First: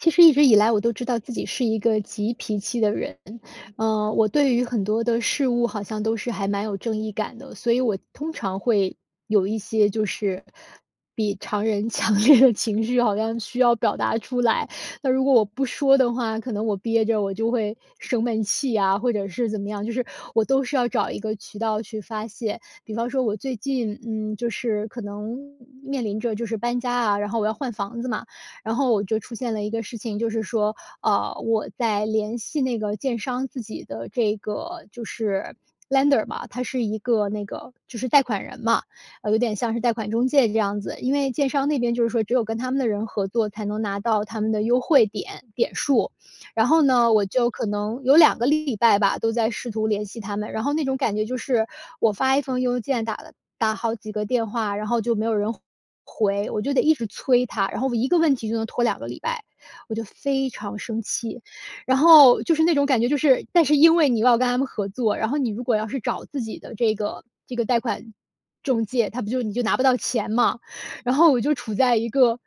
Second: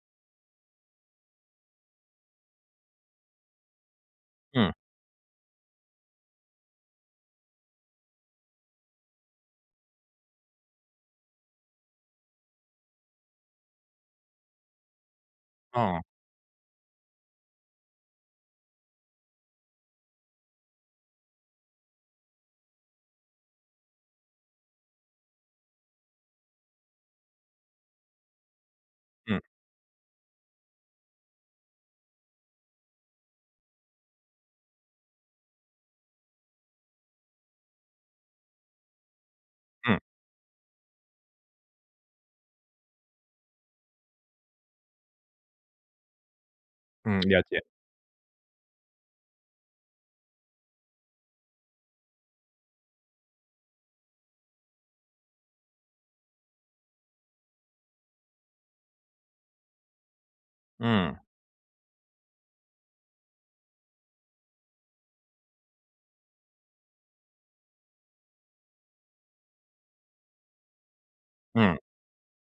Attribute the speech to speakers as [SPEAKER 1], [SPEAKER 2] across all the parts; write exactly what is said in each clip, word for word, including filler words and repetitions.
[SPEAKER 1] 其实一直以来，我都知道自己是一个急脾气的人，呃，我对于
[SPEAKER 2] 嗯。
[SPEAKER 1] 很多的事物，好像都是还蛮有正义感的。所以我通常会有一些就是比常人强烈的情绪，好像需要表达出来。那如果我不说
[SPEAKER 2] 哦。
[SPEAKER 1] 的话，可能我憋着，我就会生闷气啊，或者是怎么样，就是我都是要找一个渠道去发泄。比方说我最近，嗯，就是可能面临着，就是搬家啊，然后我要换房子嘛，然后我就出
[SPEAKER 2] 嗯。
[SPEAKER 1] 现了一个事情，就是说，呃，我在联系那个建商自己的这个就是 lender 嘛，他是一个那个就是贷款人嘛，呃，有点像是贷
[SPEAKER 2] 嗯。
[SPEAKER 1] 款中介这样子。因为建商那边就是说，只有跟他们的人合作，才能拿到他们的优惠点点数。然后呢，
[SPEAKER 2] 嗯，
[SPEAKER 1] 我
[SPEAKER 2] 了
[SPEAKER 1] 就
[SPEAKER 2] 解。
[SPEAKER 1] 可能有两个礼拜吧，都在试图联系他们，然后那种感觉就是，我发一封邮件，打了打好几个电话，然后就没有人回，我就得一直催他，然后我一个问题就能拖两个礼拜，我就非常生
[SPEAKER 2] 嗯。
[SPEAKER 1] 气。然后，就是那种感觉就是但是因为你要跟他们合作，然后你如果要是找自己的这个这个贷款中介，他不就你就拿不到钱嘛。然后我就处
[SPEAKER 2] 嗯。
[SPEAKER 1] 在一个，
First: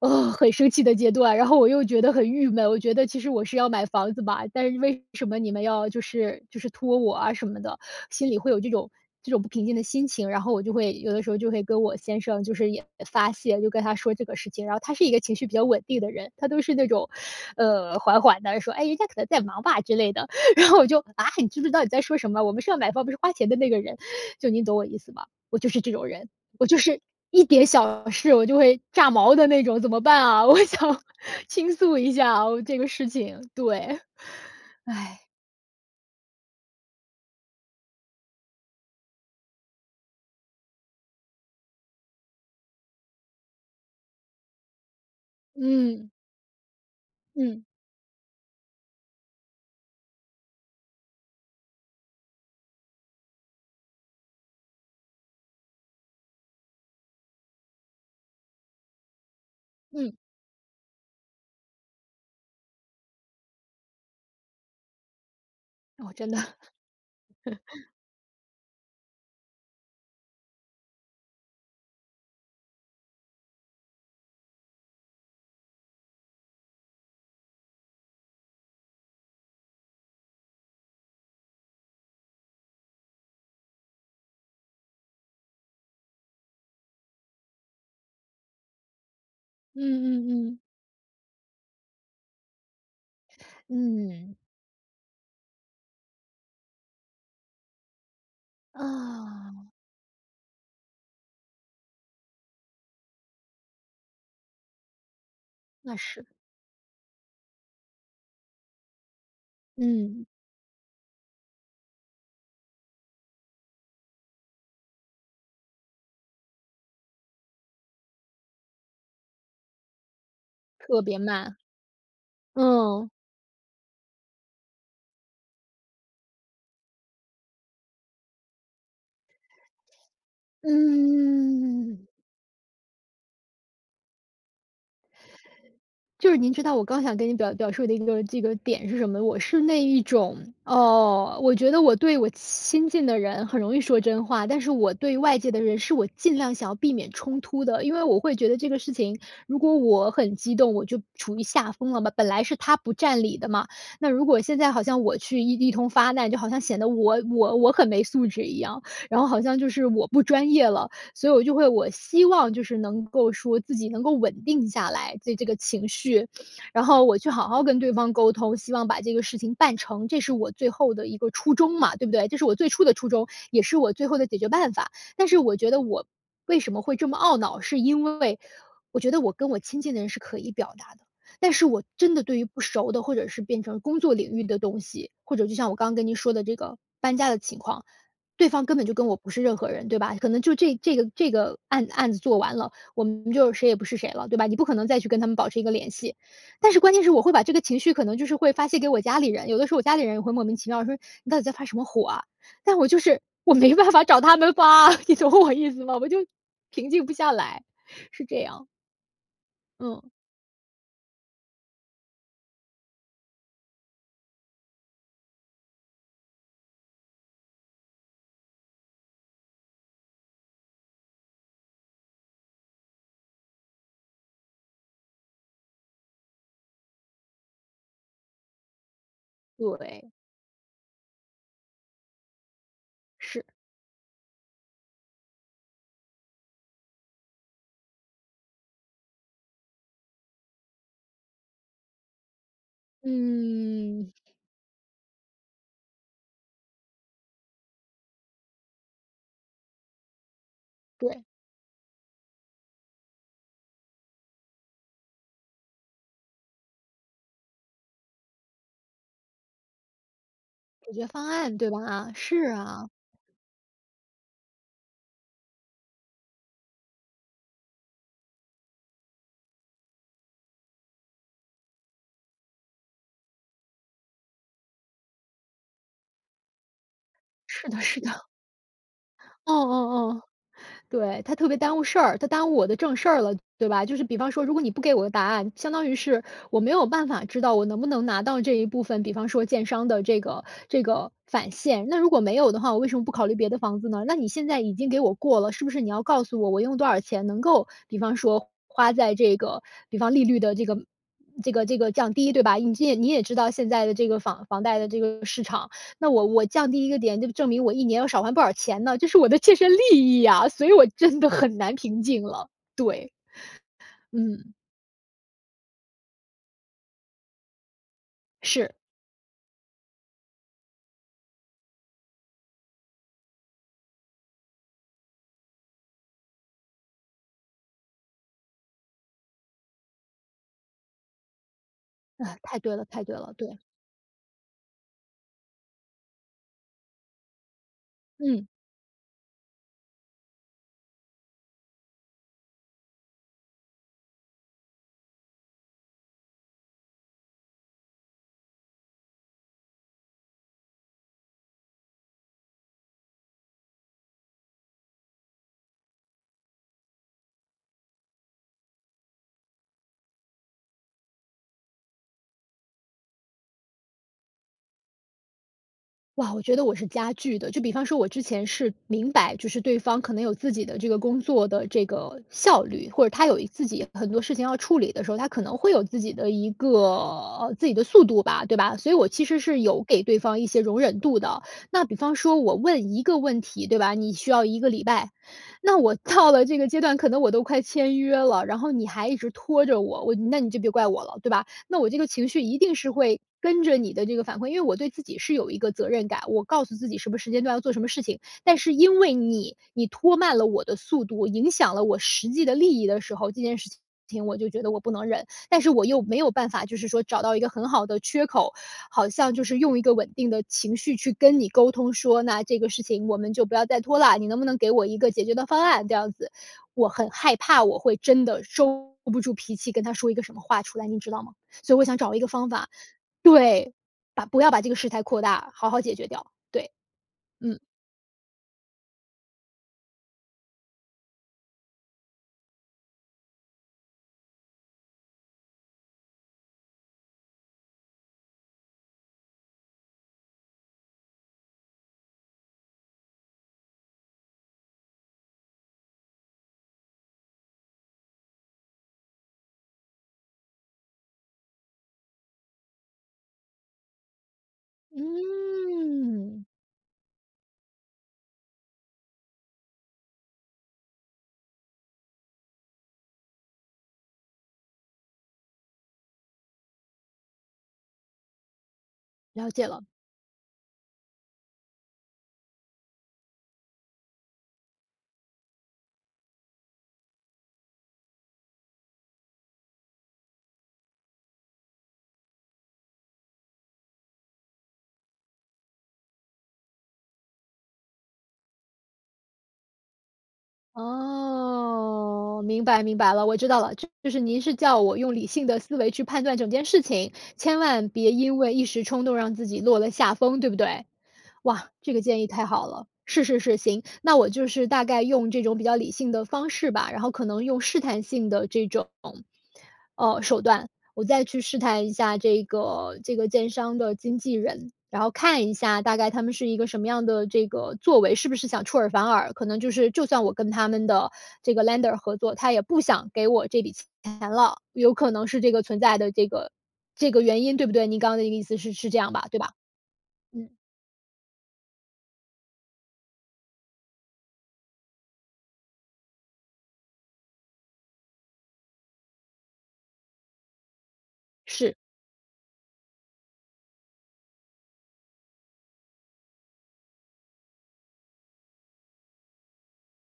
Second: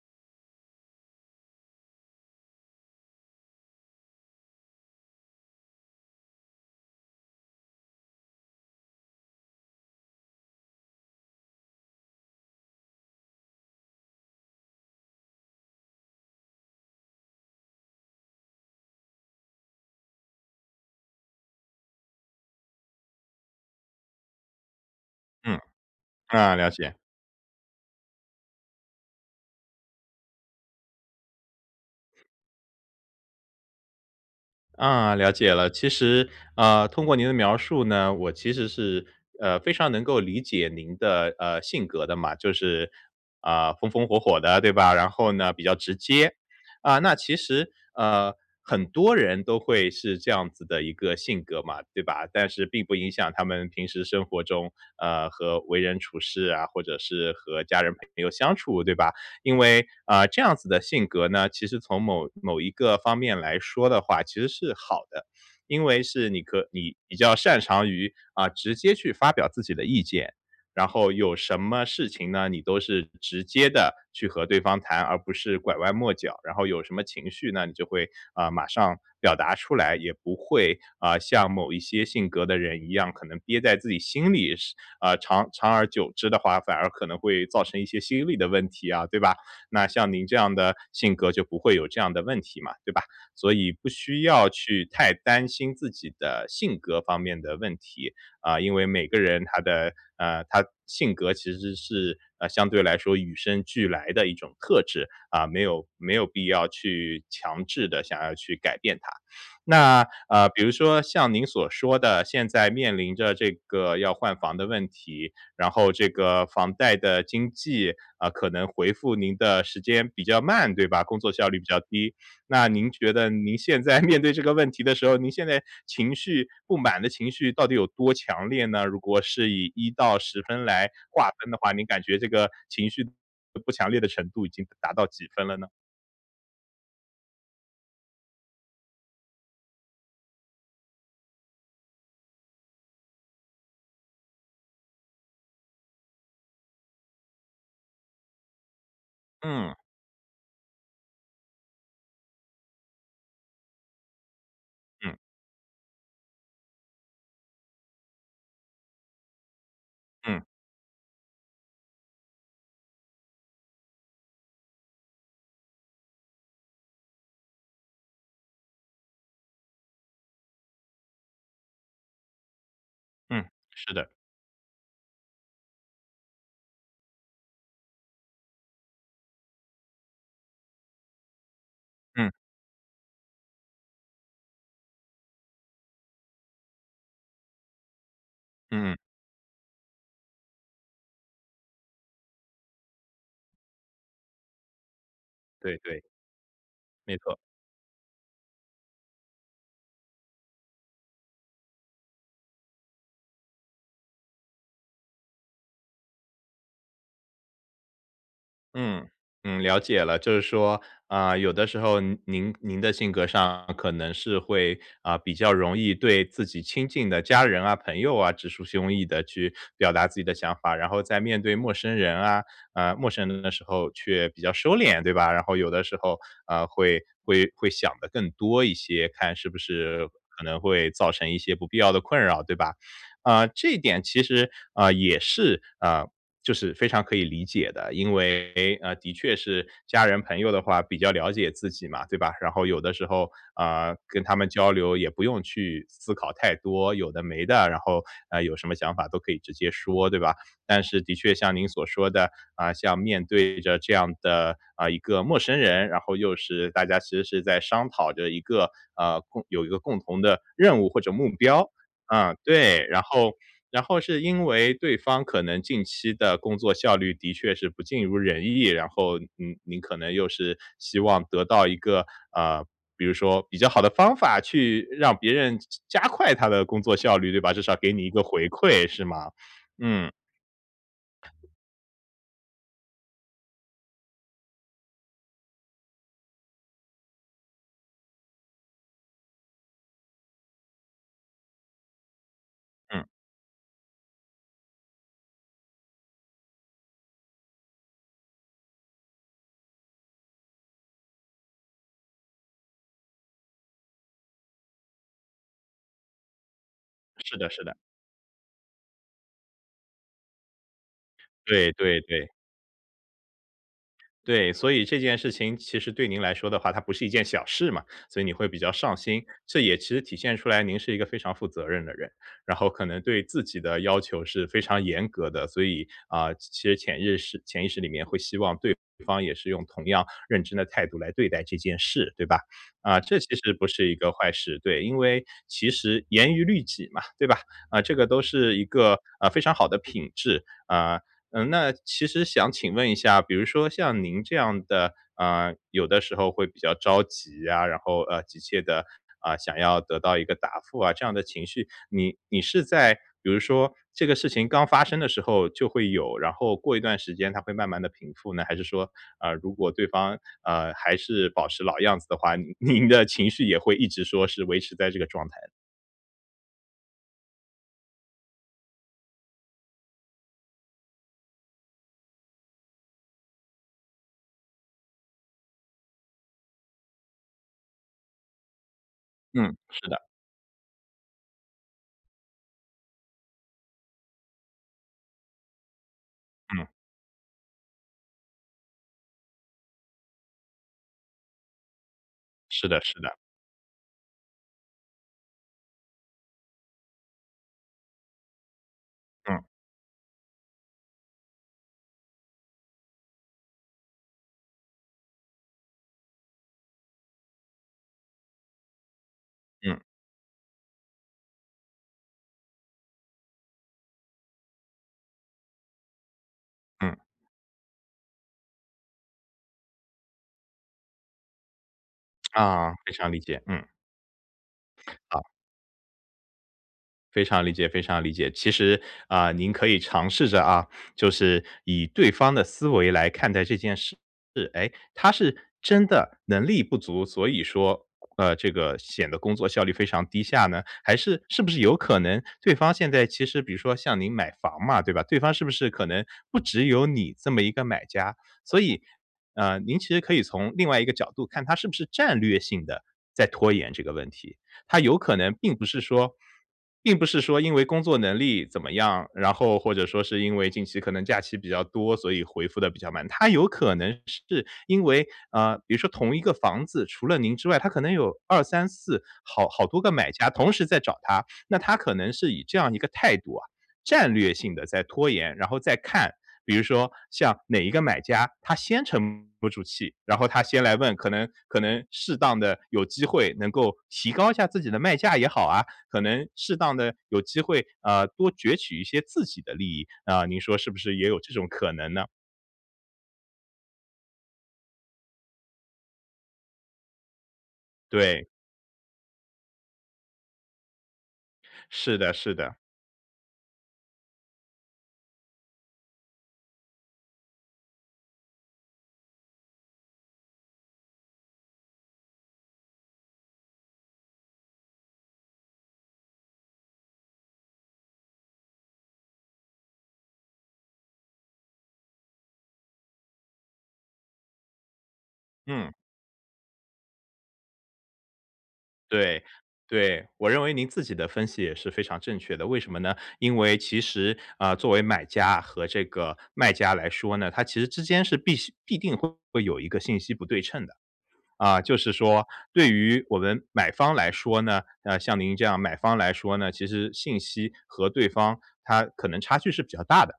[SPEAKER 1] 呃，很生气的阶段，然后我又觉得很郁闷。我觉得，其实我是要买房子吧，但是为什么你们要就是就是拖我啊什么的，心里会有这种这种不平静的心情。然后我就会有的时候就会跟我先生就是也发泄，就跟他说这个事情。然后他是一个情绪比较稳定的人，他都是那种，呃，缓缓地说：“哎，人家可能在忙吧”，之类的。然后我就：“啊，你知不知道你在说什么？我们是要买房，我们是花钱的那个人。”就你懂我意思吧？我
[SPEAKER 2] 嗯，
[SPEAKER 1] 就是这种人，
[SPEAKER 2] 啊，
[SPEAKER 1] 我
[SPEAKER 2] 了
[SPEAKER 1] 就
[SPEAKER 2] 解。
[SPEAKER 1] 是一点小事，我就会炸毛的那种，怎么办啊？我想倾诉一下啊，我这个事情，对，
[SPEAKER 2] 啊，
[SPEAKER 1] 唉。
[SPEAKER 2] 了解了。其实，呃，通过您的描述呢，我其实是，呃，非常能够理解您的，呃，性格的嘛，就是，呃，风风火火的，对吧？然后呢，比较直
[SPEAKER 1] 嗯。
[SPEAKER 2] 接。啊，那其
[SPEAKER 1] 嗯。
[SPEAKER 2] 实，呃，很多人都会是这样子的一个性格嘛，对吧？但是并不影响他们平时生活中，呃，和为人处事啊，或者是和家人朋友相处，对吧？因为，
[SPEAKER 1] 嗯。
[SPEAKER 2] 啊，这样子的性格呢，其实从某某一个方面来说的话，其实是好的。因为
[SPEAKER 1] 哦，
[SPEAKER 2] 是
[SPEAKER 1] 真的。
[SPEAKER 2] 你和你比较擅长 于，啊，直接去发表自己的意见，然后有什么事情呢，你都是直接地去和对方谈，而不是拐弯抹角，然后有什么情绪呢，你就会，啊，马上表达出来。也不会，啊，像某一些性格的人一样，可能憋在自己心里，是啊，长长而久之的话，反而可能会造成一些心理的问题啊，对吧？
[SPEAKER 1] 嗯
[SPEAKER 2] 那像您这
[SPEAKER 1] 嗯
[SPEAKER 2] 样
[SPEAKER 1] 嗯。
[SPEAKER 2] 的性格，就不会有这样的问题嘛，对吧？所以不需
[SPEAKER 1] 嗯。
[SPEAKER 2] 要去太担心自己的性格方面的问题，啊，因为每个人他
[SPEAKER 1] 啊。
[SPEAKER 2] 的呃，他性格其实是呃，相对来说，与生俱来的一种特质，啊，没有
[SPEAKER 1] 那
[SPEAKER 2] 没
[SPEAKER 1] 是。
[SPEAKER 2] 有必要去强制地想要去改变它。那
[SPEAKER 1] 嗯。
[SPEAKER 2] 呃，比如说像您所说的，现在面临着这个要换房的问题，然后这个房贷的经纪，啊，可能回复您的时间比较慢，对吧？
[SPEAKER 1] 特
[SPEAKER 2] 工
[SPEAKER 1] 别
[SPEAKER 2] 作效
[SPEAKER 1] 慢，
[SPEAKER 2] 率比较低。那您
[SPEAKER 1] 嗯。
[SPEAKER 2] 觉得您现在面对这个问题的时候，您现在情绪不满的情绪到底有多强烈呢？如果是以一到十分来划分的话，您感
[SPEAKER 1] 嗯。
[SPEAKER 2] 觉这个情绪不不强烈的程度，已经达到几分了呢？
[SPEAKER 1] 就是您知道，我刚想跟你表表述的一个这个点是什么？我是那一种，呃，我觉得我对我亲亲近的人，很容易说真话。但是我对外界的人，是我尽量想要避免冲突的。因为我会觉得这个事情，如
[SPEAKER 2] 嗯。
[SPEAKER 1] 果我很激动，我就处于下风了，本来是他不占理的嘛，那如果现在好像
[SPEAKER 2] 嗯。
[SPEAKER 1] 我去一一通发难，就好像显得我我我很没素质一样，然后好像就是我不
[SPEAKER 2] 嗯。
[SPEAKER 1] 专业了。所以我就会我希望就是能够说，自己能够稳定下来，对这个情绪。然后我去好好跟对方沟通，希望把这个事情办成，这是我最后的一个初衷嘛，对不对？这是我最初的初衷，
[SPEAKER 2] 嗯，
[SPEAKER 1] 也是
[SPEAKER 2] 是
[SPEAKER 1] 我最
[SPEAKER 2] 的。
[SPEAKER 1] 后的解决办法。但是我觉得我为什么会这么懊恼，是因为，我觉得我跟我亲近的人，是可以表达的，但是我真的
[SPEAKER 2] 嗯。
[SPEAKER 1] 对于不熟的，或者是变成工作领域的东西，或者就像我刚刚跟您说的这个搬家的情况，对方根本就
[SPEAKER 2] 嗯。
[SPEAKER 1] 跟我不是任何人，对吧？可能就这这个这个案子案子做完了，我们就谁也不是谁了，对吧？你不可能再去跟他们保持一个
[SPEAKER 2] 对
[SPEAKER 1] 联
[SPEAKER 2] 对。
[SPEAKER 1] 系。但是关键是，
[SPEAKER 2] 没
[SPEAKER 1] 我会
[SPEAKER 2] 错。
[SPEAKER 1] 把这个情绪，可能就是会发泄给我家里人，有的时候我家里人，也会莫名其妙说：“你到底在发什么火啊？”但我就是我没办法找他们发啊，你懂我意思吗？我就平静不下来，是这样。
[SPEAKER 2] 嗯，嗯，了解
[SPEAKER 1] 嗯。
[SPEAKER 2] 了，就是说，呃，有的时候您您的性格上可能是会，呃，比较容易对自己亲近的家人啊、朋友啊，直抒胸臆地去表达自己的想法。然后在面对陌生人啊呃，陌生人的时候却比较收敛，对吧？然后有的时候，呃，会会会想得更多一些，看是不是
[SPEAKER 1] 对。
[SPEAKER 2] 可能会造成一些不必要的困扰，对吧？
[SPEAKER 1] 是。
[SPEAKER 2] 呃，这一点其实，啊，也是啊，就是非常可以理解的，因为，呃，确是家人朋友的话，比较了解自己嘛，对吧？然后有的时候，啊，
[SPEAKER 1] 嗯。
[SPEAKER 2] 跟他们交流也不用去思思考太多有的没的，然后，呃，有什么想法都可以直接说，对吧？但是，的
[SPEAKER 1] 对。
[SPEAKER 2] 确像您所说的，啊，像面对着这样的，呃，一个陌生人，然后又是，大家其实是在商讨着一个呃，共有一个共同的任务
[SPEAKER 1] 解
[SPEAKER 2] 或
[SPEAKER 1] 决
[SPEAKER 2] 者
[SPEAKER 1] 方
[SPEAKER 2] 目
[SPEAKER 1] 案，对
[SPEAKER 2] 标。
[SPEAKER 1] 吧？
[SPEAKER 2] 啊，
[SPEAKER 1] 是
[SPEAKER 2] 对，
[SPEAKER 1] 啊。
[SPEAKER 2] 然后然后是因为，对方可能近期的工作效率，的确是不尽如人意，然后你你可能又是希望得到一个呃，比如说比较好的方法，去让别人加加快他的工作效率，对吧？至
[SPEAKER 1] 是
[SPEAKER 2] 少要
[SPEAKER 1] 的
[SPEAKER 2] 给
[SPEAKER 1] 是
[SPEAKER 2] 你一个
[SPEAKER 1] 的。
[SPEAKER 2] 回馈，是吗？
[SPEAKER 1] 哦哦
[SPEAKER 2] 嗯。
[SPEAKER 1] 哦。对，他特别耽误事儿，他耽误我的正事儿了，对吧？就是比方说，如果你不给我个答案，相当于是，我没有办法知道，我能不能拿到这一部分，比方说建商的这个这个返现，那如果没有的话，我为什么
[SPEAKER 2] 嗯。
[SPEAKER 1] 不考虑别的房子呢？那你现在已经给我过了，是不是你要告诉我，我用多少钱能够比方说，花在这个比方利率的这个这个这个降低，对吧？你这也你也知道现在的这个房房贷的这个市场，那我我降低一个点，就
[SPEAKER 2] 是的
[SPEAKER 1] 证明
[SPEAKER 2] 是
[SPEAKER 1] 我
[SPEAKER 2] 的。
[SPEAKER 1] 一年要少还不少钱呢，这是我的切身利益啊，所以我真的很
[SPEAKER 2] 对
[SPEAKER 1] 难
[SPEAKER 2] 对
[SPEAKER 1] 平静
[SPEAKER 2] 对。
[SPEAKER 1] 了，对。
[SPEAKER 2] 对，
[SPEAKER 1] 嗯。
[SPEAKER 2] 所以这件事情，其实对您来说的话，它不是一件小事嘛，所以你会比较
[SPEAKER 1] 是。
[SPEAKER 2] 上心，这也其实体现出来，您是一个非常负责任的人。然后可能对自己的要求，是非常严格的，所以，啊，其其实潜意识潜意识里面会希望，对方也是用同样认真的态度，来对待这件事，对
[SPEAKER 1] 呃，
[SPEAKER 2] 吧？
[SPEAKER 1] 太对了
[SPEAKER 2] 啊，
[SPEAKER 1] 太对
[SPEAKER 2] 这
[SPEAKER 1] 了，
[SPEAKER 2] 其实
[SPEAKER 1] 对。
[SPEAKER 2] 不是一个坏事。对，因为其实“严于律己”嘛，对吧？啊，这个都
[SPEAKER 1] 嗯。
[SPEAKER 2] 是一个，呃，非常好的品质。啊，呃，那其实想请问一下，比如说像您这样的啊，有的时候会比较着急啊，然后呃，急切地，啊，想要得到一个答复啊，这样的情绪。你你是在，比如说这个事情刚发生的时候就会有，然后过一段时间它会慢慢地平复呢？还是说，啊，如果对方，啊，还是保持老样子的话，你您的情绪也会一直说是维持在这个状态？
[SPEAKER 1] 哇，我觉得我是加剧的。就比方说，我之前是明白，就是对方可能有自己的这个工作的这个效率，或者他有一自己很多事情要处理的时候，他可能会有自己的一个呃，自己的速度吧，对吧？所以我其实
[SPEAKER 2] 嗯，
[SPEAKER 1] 是
[SPEAKER 2] 是
[SPEAKER 1] 有给
[SPEAKER 2] 的。
[SPEAKER 1] 对方一些容忍度的。那比方说我问一个问题，对吧，你需要一个礼拜。那我到了这
[SPEAKER 2] 嗯。
[SPEAKER 1] 个阶段，可能我都快签约了，然后你还一直拖着我，我那你就别怪我了，对吧？那我这个情绪一
[SPEAKER 2] 是
[SPEAKER 1] 定
[SPEAKER 2] 的
[SPEAKER 1] 是
[SPEAKER 2] 是的。
[SPEAKER 1] 会，跟着你的这个反馈因为我对自己是有一个责任感，我告诉自己什么时间段要做什么事情。但是因为
[SPEAKER 2] 嗯。
[SPEAKER 1] 你，你拖慢了我的速度，影响了我实际的利益的时候，这件事情情我就觉得我不能忍。但是我又没有办法，就是说找到一个很好的缺口，好像就是
[SPEAKER 2] 嗯。
[SPEAKER 1] 用一个稳定的情绪去跟你沟通，说：“那这个事情我们就不要再拖啦，你能不能给我一个解决的方案。”这样子。我
[SPEAKER 2] 嗯。
[SPEAKER 1] 很害怕我会真的收不住脾气，跟他说一个什么话出来，你知道吗？所以我想找一个 方法
[SPEAKER 2] 啊，非常理解，嗯。
[SPEAKER 1] 对，把不要把这个事态扩
[SPEAKER 2] 好。
[SPEAKER 1] 大，好好解决掉，对，
[SPEAKER 2] 非常理
[SPEAKER 1] 嗯。
[SPEAKER 2] 解非常理解。其实，啊，您可以尝试着啊，就是以对方的思维来看待这件事。诶，他是真的能力不足，所以说，呃，这个显得工作效率非常低下呢？还是是不是有可能对方现在其实比如说像您买房嘛，对吧？对方是不是可能不只有你这么一个买家，所以呃，您其实可以从另外一个角度看，他是不是战略性地在拖延这个问题。他有可能并不是说
[SPEAKER 1] 嗯。
[SPEAKER 2] 并不是说因为工作能力怎么样，然后或者说是因为近期可能假期比较多，所以回复得比较慢。他有可能是因为呃，比如说同一个房子，除了您之外，他可能有二三四好
[SPEAKER 1] 了
[SPEAKER 2] 好
[SPEAKER 1] 解
[SPEAKER 2] 多
[SPEAKER 1] 了。
[SPEAKER 2] 个买家同时在找他。那他可能是以这样一个态度啊，战略性地在拖延，然后再看。比如说像哪一个买家，他先沉不住气，然后他先来问，可能可能适当地有机会能够提高一下自己的卖价也好啊，可能适当地有机会，啊，多攫取一些自己的利益。啊，您说是不是也有这种可能呢？
[SPEAKER 1] 哦，明白明白了。我知道了，就是您是叫我用理性的思维去判断整件事情，千万别
[SPEAKER 2] 对。
[SPEAKER 1] 因为一时冲动让自己落了下风，对不对？哇，这
[SPEAKER 2] 是
[SPEAKER 1] 个
[SPEAKER 2] 的
[SPEAKER 1] 建议
[SPEAKER 2] 是
[SPEAKER 1] 太
[SPEAKER 2] 的。
[SPEAKER 1] 好了，是是是，行。那我就是大概用这种比较理性的方式吧，然后可能用试探性的这种，呃，手段，我再去试探一下这个这个建商的经纪人。然后看一下大概他们是一个什么样的这个作为，是不是想出尔反尔。可能就是就算我跟他们的这个 lender 合作，他也不想给我这笔钱了。有可能是这个
[SPEAKER 2] 嗯。
[SPEAKER 1] 存在的这个这个原因，对不对？您刚刚的意思是是这样
[SPEAKER 2] 对，
[SPEAKER 1] 吧，对吧？
[SPEAKER 2] 对，我认
[SPEAKER 1] 嗯。
[SPEAKER 2] 为您自己的分析也是非常正确的。为什么呢？因为其实，呃，作为买家和这个卖家来说呢，它其实之间是必须必定会有一个信息不对称的。啊，
[SPEAKER 1] 是。
[SPEAKER 2] 就是说对于我们买方来说呢呃，像您这样买方来说呢，其实信息和对方它可能差距是比较大的。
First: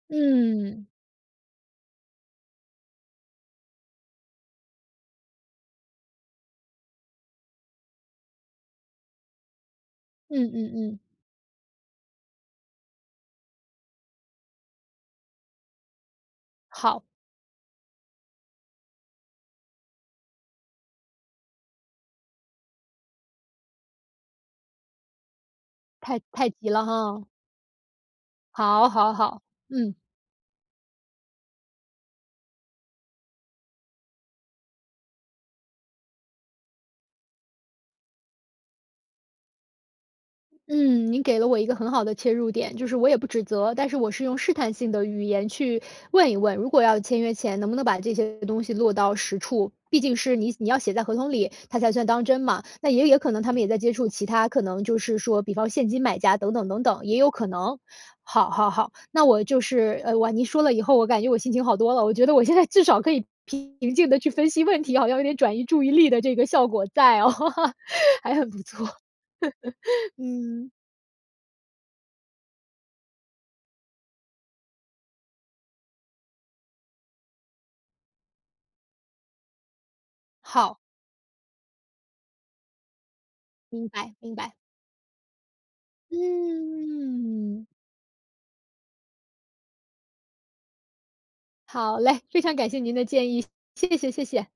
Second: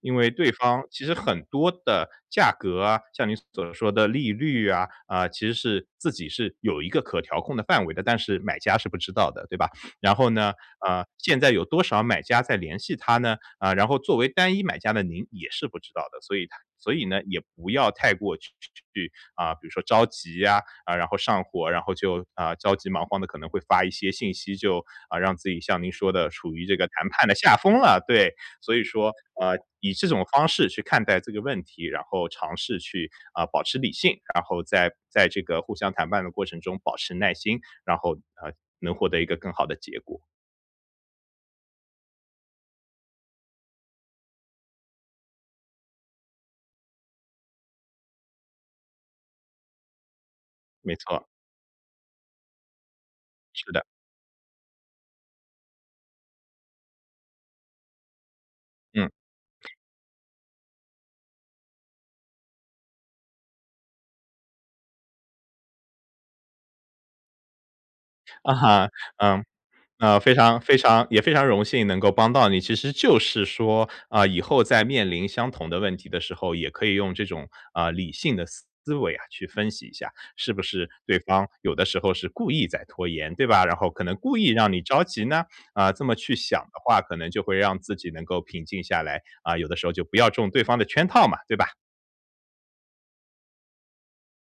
[SPEAKER 2] 因为对方
[SPEAKER 1] 嗯。
[SPEAKER 2] 其实很多的价格啊，像您所说的利率啊，啊，其实是自己是有一个可调控的范围的，但是买家是不知道的，对吧？然后
[SPEAKER 1] 嗯
[SPEAKER 2] 呢，
[SPEAKER 1] 嗯嗯。
[SPEAKER 2] 啊，现在有多少买家在联系他呢？啊，然后作为单一买家的您也是不知道的，所以他所
[SPEAKER 1] 好。
[SPEAKER 2] 以呢，也不要太过去去去啊，比如说着急呀，啊，然后上火，然后就，呃，着急忙慌地，可能会发一些信息，就，呃，让自己像您说
[SPEAKER 1] 太
[SPEAKER 2] 的
[SPEAKER 1] 太
[SPEAKER 2] 处于
[SPEAKER 1] 急
[SPEAKER 2] 这
[SPEAKER 1] 了
[SPEAKER 2] 个谈
[SPEAKER 1] 哈。
[SPEAKER 2] 判的下风了，对。所以
[SPEAKER 1] 好好
[SPEAKER 2] 说，
[SPEAKER 1] 好，
[SPEAKER 2] 呃，以
[SPEAKER 1] 嗯。
[SPEAKER 2] 这种方式去看待这个问题，然后尝试去，呃，保持理性。然后在在这个互相谈判的过程中保持耐心。然后，呃，能获得一个更好的结果。
[SPEAKER 1] 嗯，您给了我一个很好的切入点。就是我也不指责，但是我是用试探性的语言去问一问，如果要签约前能不能把这些东西落到实处，毕竟是你你要写
[SPEAKER 2] 没
[SPEAKER 1] 在合
[SPEAKER 2] 错。
[SPEAKER 1] 同里，它才算当真嘛。那也也可能他们也
[SPEAKER 2] 是
[SPEAKER 1] 在
[SPEAKER 2] 的。
[SPEAKER 1] 接触其他可能就是说，比方现金买家等等等等，也有可能。好好好，
[SPEAKER 2] 嗯。
[SPEAKER 1] 那我就是呃，哇，您说了以后，我感觉我心情好多了，我觉得我现在至少可以平静地去分析问题，好像有点转移注意力的这个效果在哦，还很
[SPEAKER 2] 啊
[SPEAKER 1] 不错，
[SPEAKER 2] 哈，呃，呃，非常
[SPEAKER 1] 嗯。
[SPEAKER 2] 非常也非常荣幸能够帮到你。其实就是说，呃，以后在面临相同的问题的时候，也可以用这种，呃，理性的思维呀去分析一下，是不
[SPEAKER 1] 好。
[SPEAKER 2] 是对方有的时候是故意在拖延，对吧？然
[SPEAKER 1] 明
[SPEAKER 2] 后可能
[SPEAKER 1] 白明
[SPEAKER 2] 故意
[SPEAKER 1] 白。
[SPEAKER 2] 让你着急呢？啊，这么去想的话，可能就会
[SPEAKER 1] 嗯。
[SPEAKER 2] 让自己能够平静下来，啊，有的时候就不要中对方的圈套嘛，对吧？
[SPEAKER 1] 好嘞，非常感谢您的建议，谢谢谢谢。